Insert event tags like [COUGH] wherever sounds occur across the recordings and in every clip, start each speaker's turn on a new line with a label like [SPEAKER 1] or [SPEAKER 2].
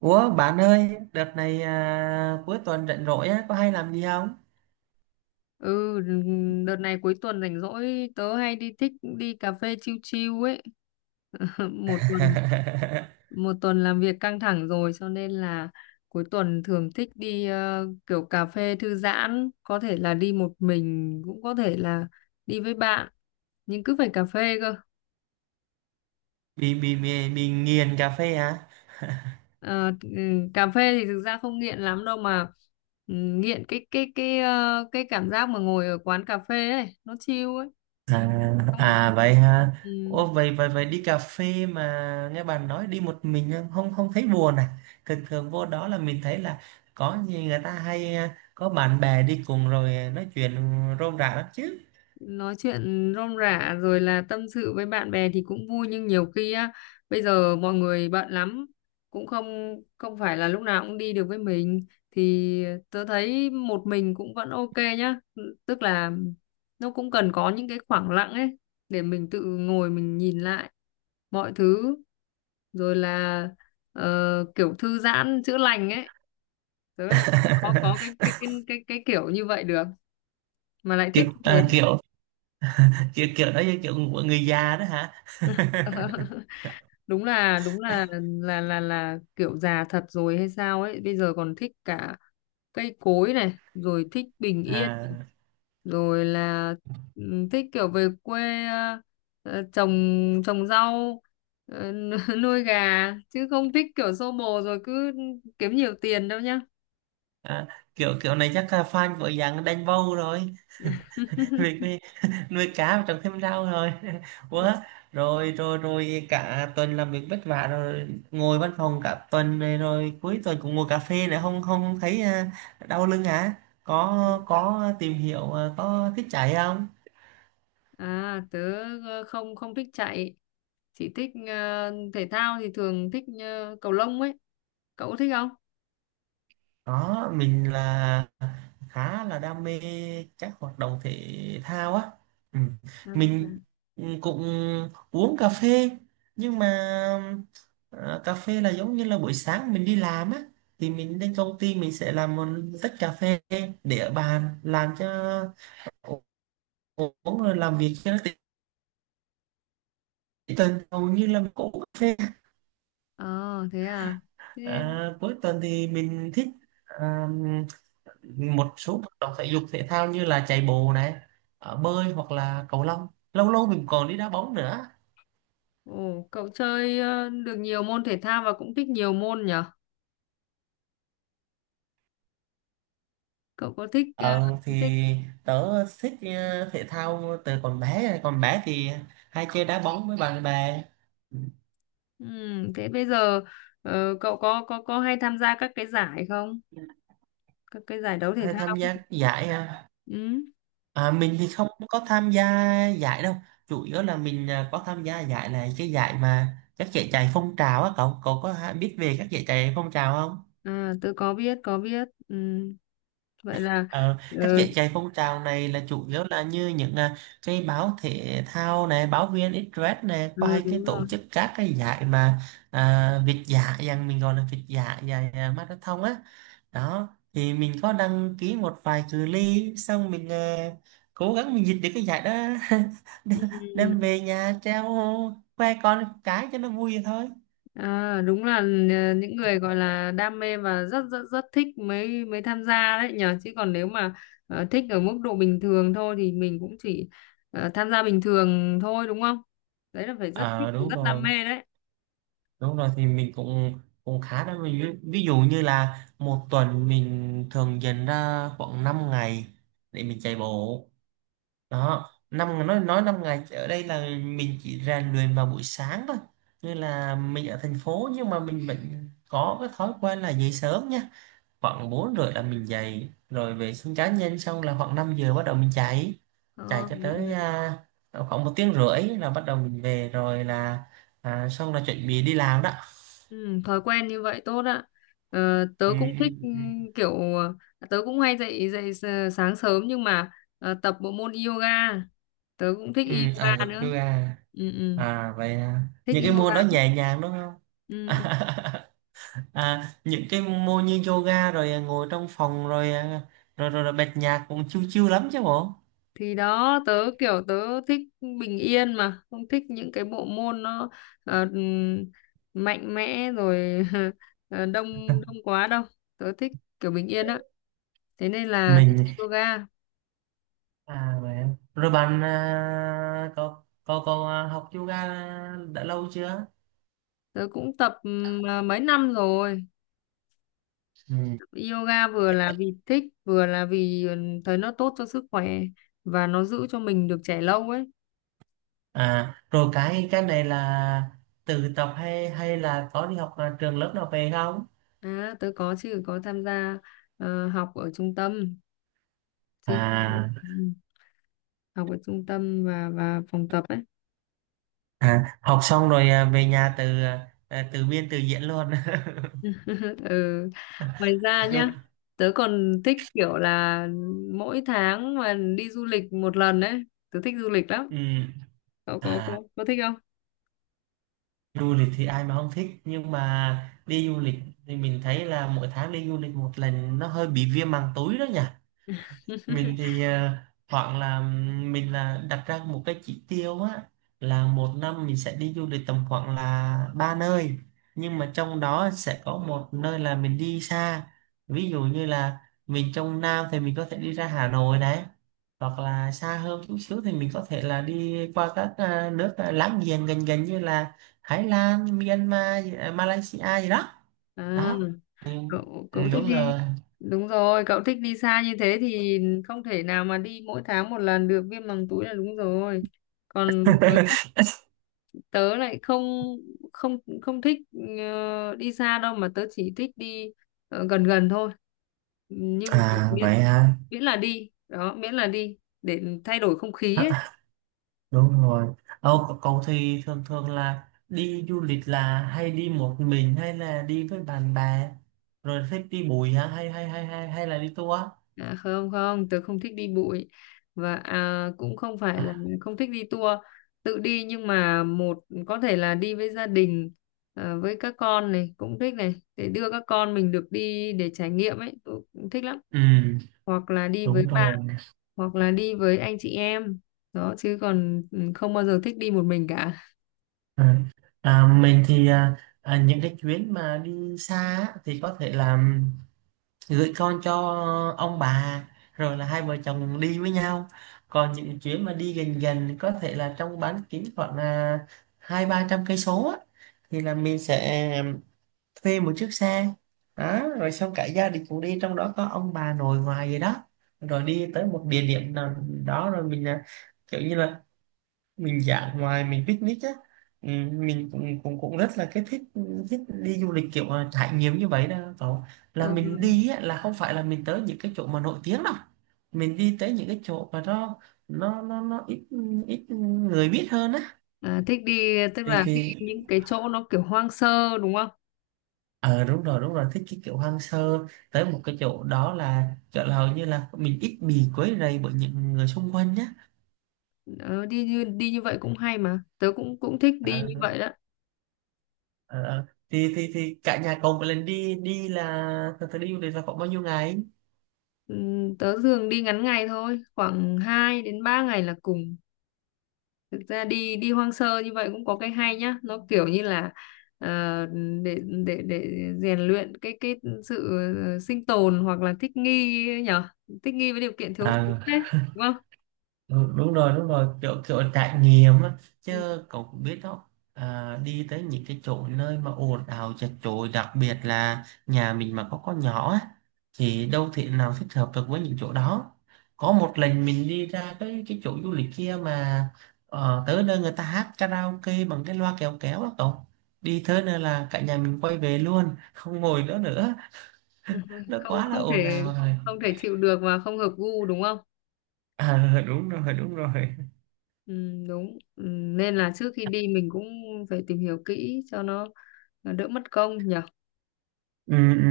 [SPEAKER 1] Ủa bạn ơi, đợt này cuối tuần rảnh rỗi á, có hay làm gì không?
[SPEAKER 2] Ừ, đợt này cuối tuần rảnh rỗi tớ hay đi thích đi cà phê chill chill ấy. [LAUGHS] Một tuần
[SPEAKER 1] [LAUGHS]
[SPEAKER 2] một tuần làm việc căng thẳng rồi cho nên là cuối tuần thường thích đi kiểu cà phê thư giãn, có thể là đi một mình cũng có thể là đi với bạn, nhưng cứ phải cà phê cơ.
[SPEAKER 1] Bị nghiền cà phê hả?
[SPEAKER 2] Ờ, ừ, cà phê thì thực ra không nghiện lắm đâu mà ừ, nghiện cái cái cảm giác mà ngồi ở quán cà phê ấy, nó chill ấy.
[SPEAKER 1] À,
[SPEAKER 2] Xong,
[SPEAKER 1] à vậy hả?
[SPEAKER 2] ừ.
[SPEAKER 1] Ủa vậy vậy vậy đi cà phê mà nghe bạn nói đi một mình không không thấy buồn à? Thường thường vô đó là mình thấy là có gì người ta hay có bạn bè đi cùng rồi nói chuyện rôm rả lắm chứ.
[SPEAKER 2] Nói chuyện rôm rả rồi là tâm sự với bạn bè thì cũng vui nhưng nhiều khi á bây giờ mọi người bận lắm cũng không không phải là lúc nào cũng đi được với mình thì tớ thấy một mình cũng vẫn ok nhá, tức là nó cũng cần có những cái khoảng lặng ấy để mình tự ngồi mình nhìn lại mọi thứ rồi là ờ, kiểu thư giãn chữa lành ấy, tớ lại không có cái
[SPEAKER 1] [LAUGHS]
[SPEAKER 2] cái cái cái, cái kiểu như vậy được mà lại thích
[SPEAKER 1] kiểu,
[SPEAKER 2] như thế.
[SPEAKER 1] à, kiểu kiểu đó như kiểu của người già đó hả?
[SPEAKER 2] [LAUGHS] Đúng là kiểu già thật rồi hay sao ấy bây giờ còn thích cả cây cối này rồi thích bình
[SPEAKER 1] [LAUGHS]
[SPEAKER 2] yên
[SPEAKER 1] à.
[SPEAKER 2] rồi là ừ, thích kiểu về quê trồng trồng rau. ờ, [LAUGHS] Nuôi gà chứ không thích kiểu xô bồ rồi cứ kiếm nhiều tiền đâu nhá.
[SPEAKER 1] À, kiểu kiểu này chắc là fan của dạng đánh bầu rồi. [LAUGHS] vì
[SPEAKER 2] [LAUGHS]
[SPEAKER 1] cái- nuôi cá và trồng thêm rau rồi [LAUGHS] quá. Rồi rồi rồi cả tuần làm việc vất vả rồi ngồi văn phòng cả tuần này rồi cuối tuần cũng ngồi cà phê nữa, không không thấy đau lưng hả? Có tìm hiểu có thích chạy không?
[SPEAKER 2] À tớ không không thích chạy, chỉ thích thể thao thì thường thích cầu lông ấy, cậu có thích không?
[SPEAKER 1] Đó, mình là khá là đam mê các hoạt động thể thao á. Ừ.
[SPEAKER 2] À,
[SPEAKER 1] Mình cũng uống cà phê nhưng mà ờ, cà phê là giống như là buổi sáng mình đi làm á, thì mình đến công ty mình sẽ làm một tách cà phê để ở bàn làm cho uống rồi làm việc cho nó tỉnh. Tuần hầu như là mình cũng uống cà phê.
[SPEAKER 2] ờ thế à. Thế
[SPEAKER 1] Cuối tuần thì mình thích một số hoạt động thể dục thể thao như là chạy bộ này, bơi hoặc là cầu lông. Lâu lâu mình còn đi đá bóng nữa.
[SPEAKER 2] ồ cậu chơi được nhiều môn thể thao và cũng thích nhiều môn nhở? Cậu có thích
[SPEAKER 1] ờ
[SPEAKER 2] thích
[SPEAKER 1] thì tớ thích thể thao từ còn bé. Còn bé thì hay chơi đá bóng với bạn bè.
[SPEAKER 2] ừ, thế bây giờ cậu có hay tham gia các cái giải không? Các cái giải đấu thể
[SPEAKER 1] Hay tham
[SPEAKER 2] thao.
[SPEAKER 1] gia giải à.
[SPEAKER 2] Ừ.
[SPEAKER 1] À, mình thì không có tham gia giải đâu, chủ yếu là mình có tham gia giải này, cái giải mà các giải chạy phong trào á. Cậu cậu biết về các giải chạy phong trào không?
[SPEAKER 2] À tôi có biết. Ừ. Vậy là
[SPEAKER 1] Ờ,
[SPEAKER 2] ờ,
[SPEAKER 1] các giải chạy phong trào này là chủ yếu là như những cái báo thể thao này, báo viên Express này, có
[SPEAKER 2] ừ,
[SPEAKER 1] hay cái
[SPEAKER 2] đúng
[SPEAKER 1] tổ
[SPEAKER 2] rồi.
[SPEAKER 1] chức các cái giải mà việt dã, rằng mình gọi là việt dã, giải marathon á. Đó, thì mình có đăng ký một vài cự ly, xong mình cố gắng mình giật được cái giải đó, [LAUGHS] đem
[SPEAKER 2] Ừ.
[SPEAKER 1] đem về nhà treo khoe con cái cho nó vui vậy thôi.
[SPEAKER 2] À, đúng là những người gọi là đam mê và rất rất rất thích mới mới tham gia đấy nhở, chứ còn nếu mà thích ở mức độ bình thường thôi thì mình cũng chỉ tham gia bình thường thôi đúng không? Đấy là phải rất thích
[SPEAKER 1] Ờ, đúng
[SPEAKER 2] rất đam
[SPEAKER 1] rồi.
[SPEAKER 2] mê đấy.
[SPEAKER 1] Đúng rồi, thì mình cũng cũng khá đó. Mình ví dụ như là một tuần mình thường dành ra khoảng 5 ngày để mình chạy bộ. Đó, năm nói 5 ngày ở đây là mình chỉ rèn luyện vào buổi sáng thôi. Như là mình ở thành phố nhưng mà mình vẫn có cái thói quen là dậy sớm nha. Khoảng 4 rưỡi là mình dậy rồi vệ sinh cá nhân xong, là khoảng 5 giờ bắt đầu mình chạy. Chạy
[SPEAKER 2] Ờ,
[SPEAKER 1] cho
[SPEAKER 2] vậy
[SPEAKER 1] tới
[SPEAKER 2] là-
[SPEAKER 1] khoảng 1 tiếng rưỡi là bắt đầu mình về rồi là xong là chuẩn bị đi làm đó.
[SPEAKER 2] ừ, thói quen như vậy tốt ạ. Ờ, tớ
[SPEAKER 1] Ừ,
[SPEAKER 2] cũng thích
[SPEAKER 1] ừ,
[SPEAKER 2] ừ,
[SPEAKER 1] ừ.
[SPEAKER 2] kiểu tớ cũng hay dậy dậy sáng sớm nhưng mà tập bộ môn yoga. Tớ cũng thích
[SPEAKER 1] Ừ, Ai
[SPEAKER 2] yoga
[SPEAKER 1] Cập chú
[SPEAKER 2] nữa.
[SPEAKER 1] Ba.
[SPEAKER 2] Ừ, ừ,
[SPEAKER 1] À vậy à.
[SPEAKER 2] thích
[SPEAKER 1] Những cái môn
[SPEAKER 2] yoga.
[SPEAKER 1] đó nhẹ nhàng đúng không?
[SPEAKER 2] Ừ. Ừ.
[SPEAKER 1] [LAUGHS] À, những cái môn như yoga rồi ngồi trong phòng rồi rồi bật nhạc cũng chill chill lắm chứ bộ.
[SPEAKER 2] Thì đó tớ kiểu tớ thích bình yên mà không thích những cái bộ môn nó ờ, mạnh mẽ rồi [LAUGHS] đông đông quá đâu, tớ thích kiểu bình yên á, thế nên là thích
[SPEAKER 1] Mình
[SPEAKER 2] yoga.
[SPEAKER 1] à vậy à. Rồi bạn có học yoga đã lâu chưa?
[SPEAKER 2] Tớ cũng tập mấy năm rồi,
[SPEAKER 1] Ừ.
[SPEAKER 2] yoga vừa là vì thích vừa là vì ừ, thấy nó tốt cho sức khỏe và nó giữ cho mình được trẻ lâu ấy.
[SPEAKER 1] À rồi cái này là tự tập hay hay là có đi học trường lớp nào về không?
[SPEAKER 2] À, tớ có chứ, có tham gia học ở trung tâm chứ, ừ,
[SPEAKER 1] À.
[SPEAKER 2] học ở trung tâm và phòng tập ấy.
[SPEAKER 1] À, học xong rồi về nhà từ biên từ diễn luôn. [LAUGHS]
[SPEAKER 2] Ừ. Ngoài ra
[SPEAKER 1] Đu,
[SPEAKER 2] nhá, tớ còn thích kiểu là mỗi tháng mà đi du lịch một lần đấy, tớ thích du lịch lắm.
[SPEAKER 1] ừm,
[SPEAKER 2] Cậu có
[SPEAKER 1] à,
[SPEAKER 2] có, có thích không?
[SPEAKER 1] du lịch thì ai mà không thích, nhưng mà đi du lịch thì mình thấy là mỗi tháng đi du lịch một lần nó hơi bị viêm màng túi đó nhỉ.
[SPEAKER 2] [LAUGHS]
[SPEAKER 1] Mình thì hoặc là mình là đặt ra một cái chỉ tiêu á, là một năm mình sẽ đi du lịch tầm khoảng là ba nơi, nhưng mà trong đó sẽ có một nơi là mình đi xa. Ví dụ như là mình trong Nam thì mình có thể đi ra Hà Nội này, hoặc là xa hơn chút xíu thì mình có thể là đi qua các nước láng giềng gần gần như là Thái Lan, Myanmar, à, Malaysia gì đó.
[SPEAKER 2] À,
[SPEAKER 1] Đó. Ừ,
[SPEAKER 2] cậu cậu thích
[SPEAKER 1] đúng
[SPEAKER 2] đi.
[SPEAKER 1] rồi.
[SPEAKER 2] Đúng rồi, cậu thích đi xa như thế thì không thể nào mà đi mỗi tháng một lần được, viêm màng túi là đúng rồi. Còn tớ
[SPEAKER 1] [LAUGHS]
[SPEAKER 2] tớ lại không không không thích đi xa đâu mà tớ chỉ thích đi gần gần thôi, nhưng chỉ
[SPEAKER 1] À
[SPEAKER 2] miễn
[SPEAKER 1] vậy à,
[SPEAKER 2] miễn là đi đó, miễn là đi để thay đổi không khí ấy.
[SPEAKER 1] đúng rồi. Ồ, cậu thì thường thường là đi du lịch là hay đi một mình hay là đi với bạn bè, rồi thích đi bụi hả hay hay hay hay hay là đi tour?
[SPEAKER 2] À, không không tớ không thích đi bụi và à, cũng không phải là không thích đi tour, tự đi nhưng mà một có thể là đi với gia đình với các con này cũng thích này để đưa các con mình được đi để trải nghiệm ấy tớ cũng thích lắm,
[SPEAKER 1] Ừ,
[SPEAKER 2] hoặc là đi với
[SPEAKER 1] đúng
[SPEAKER 2] bạn,
[SPEAKER 1] rồi.
[SPEAKER 2] hoặc là đi với anh chị em đó, chứ còn ừ, không bao giờ thích đi một mình cả.
[SPEAKER 1] à, mình thì những cái chuyến mà đi xa á, thì có thể là gửi con cho ông bà rồi là hai vợ chồng đi với nhau. Còn những chuyến mà đi gần gần có thể là trong bán kính khoảng là 200-300 cây số á, thì là mình sẽ thuê một chiếc xe. Đó, rồi xong cả gia đình cũng đi, trong đó có ông bà nội ngoại gì đó, rồi đi tới một địa điểm nào đó, rồi mình kiểu như là mình dã ngoại, mình picnic á. Ừ, mình cũng cũng cũng rất là cái thích, thích đi du lịch kiểu trải nghiệm như vậy đó cậu.
[SPEAKER 2] Ờ,
[SPEAKER 1] Là mình đi á, là không phải là mình tới những cái chỗ mà nổi tiếng đâu, mình đi tới những cái chỗ mà nó ít, ít người biết hơn á.
[SPEAKER 2] à, thích đi, tức
[SPEAKER 1] thì
[SPEAKER 2] là thích
[SPEAKER 1] thì
[SPEAKER 2] đi những cái chỗ nó kiểu hoang sơ đúng không?
[SPEAKER 1] ờ đúng rồi, đúng rồi, thích cái kiểu hoang sơ. Tới một cái chỗ đó là chỗ là hầu như là mình ít bị quấy rầy bởi những người xung quanh nhá.
[SPEAKER 2] Ờ, đi như vậy cũng hay mà tớ cũng cũng thích đi như
[SPEAKER 1] ờ,
[SPEAKER 2] vậy đó.
[SPEAKER 1] ờ. Thì cả nhà cậu một lần đi đi là thật sự đi du lịch là khoảng bao nhiêu ngày?
[SPEAKER 2] Tớ thường đi ngắn ngày thôi, khoảng 2 đến 3 ngày là cùng. Thực ra đi đi hoang sơ như vậy cũng có cái hay nhá, nó kiểu như là ờ, để để rèn luyện cái sự sinh tồn hoặc là thích nghi nhở, thích nghi với điều kiện thiếu thốn
[SPEAKER 1] Ờ,
[SPEAKER 2] đấy, đúng không?
[SPEAKER 1] đúng rồi, đúng rồi, kiểu kiểu trải nghiệm á.
[SPEAKER 2] Ừ.
[SPEAKER 1] Chứ cậu cũng biết đó, đi tới những cái chỗ nơi mà ồn ào chật chội, đặc biệt là nhà mình mà có con nhỏ á, thì đâu thể nào thích hợp được với những chỗ đó. Có một lần mình đi ra cái chỗ du lịch kia mà tới nơi người ta hát karaoke bằng cái loa kéo kéo á cậu, đi tới nơi là cả nhà mình quay về luôn không ngồi nữa nữa.
[SPEAKER 2] [LAUGHS]
[SPEAKER 1] Nó
[SPEAKER 2] không
[SPEAKER 1] quá là
[SPEAKER 2] không
[SPEAKER 1] ồn
[SPEAKER 2] thể,
[SPEAKER 1] ào rồi.
[SPEAKER 2] không thể chịu được và không hợp gu đúng không?
[SPEAKER 1] À [LAUGHS] đúng rồi, đúng rồi.
[SPEAKER 2] Ừ, đúng ừ, nên là trước khi đi mình cũng phải tìm hiểu kỹ cho nó đỡ mất công nhỉ.
[SPEAKER 1] Ừ, ừ.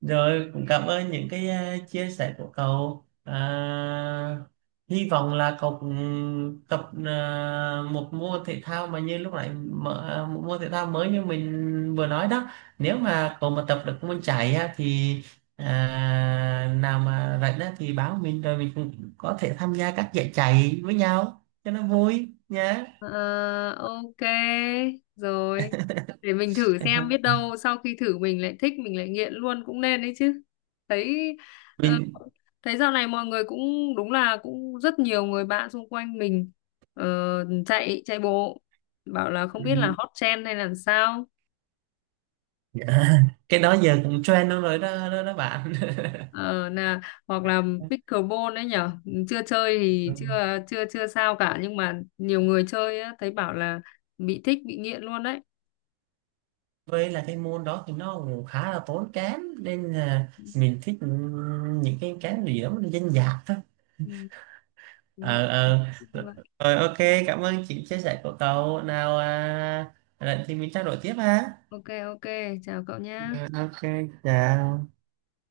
[SPEAKER 1] Rồi cũng cảm ơn những cái chia sẻ của cậu. À, hy vọng là cậu cũng tập một môn thể thao mà như lúc nãy mở, một môn thể thao mới như mình vừa nói đó. Nếu mà cậu mà tập được môn chạy á, thì à, nào mà rảnh á, thì báo mình, rồi mình cũng có thể tham gia các giải chạy với nhau cho nó vui nhé.
[SPEAKER 2] Ờ, ok rồi, để mình thử xem biết
[SPEAKER 1] [LAUGHS]
[SPEAKER 2] đâu sau khi thử mình lại thích mình lại nghiện luôn cũng nên đấy chứ. Thấy ờ,
[SPEAKER 1] Mình
[SPEAKER 2] thấy dạo này mọi người cũng đúng là cũng rất nhiều người bạn xung quanh mình ờ, chạy chạy bộ bảo là không biết là
[SPEAKER 1] ừ,
[SPEAKER 2] hot trend hay là sao.
[SPEAKER 1] dạ. Cái đó giờ cũng trend luôn rồi, đó đó, đó bạn.
[SPEAKER 2] Ờ, là hoặc là pickleball đấy nhở, chưa chơi thì
[SPEAKER 1] [LAUGHS]
[SPEAKER 2] chưa chưa chưa sao cả nhưng mà nhiều người chơi á, thấy bảo là bị thích bị nghiện luôn đấy.
[SPEAKER 1] Với là cái môn đó thì nó cũng khá là tốn kém nên là mình thích những cái gì đó nó dân dã thôi.
[SPEAKER 2] Ừ, đúng rồi.
[SPEAKER 1] Ờ ờ.
[SPEAKER 2] Như vậy.
[SPEAKER 1] Rồi ok, cảm ơn chị chia sẻ của cậu. Nào à, lần thì mình trao đổi tiếp ha.
[SPEAKER 2] Ok ok, chào cậu nhá.
[SPEAKER 1] Ờ, ok, chào.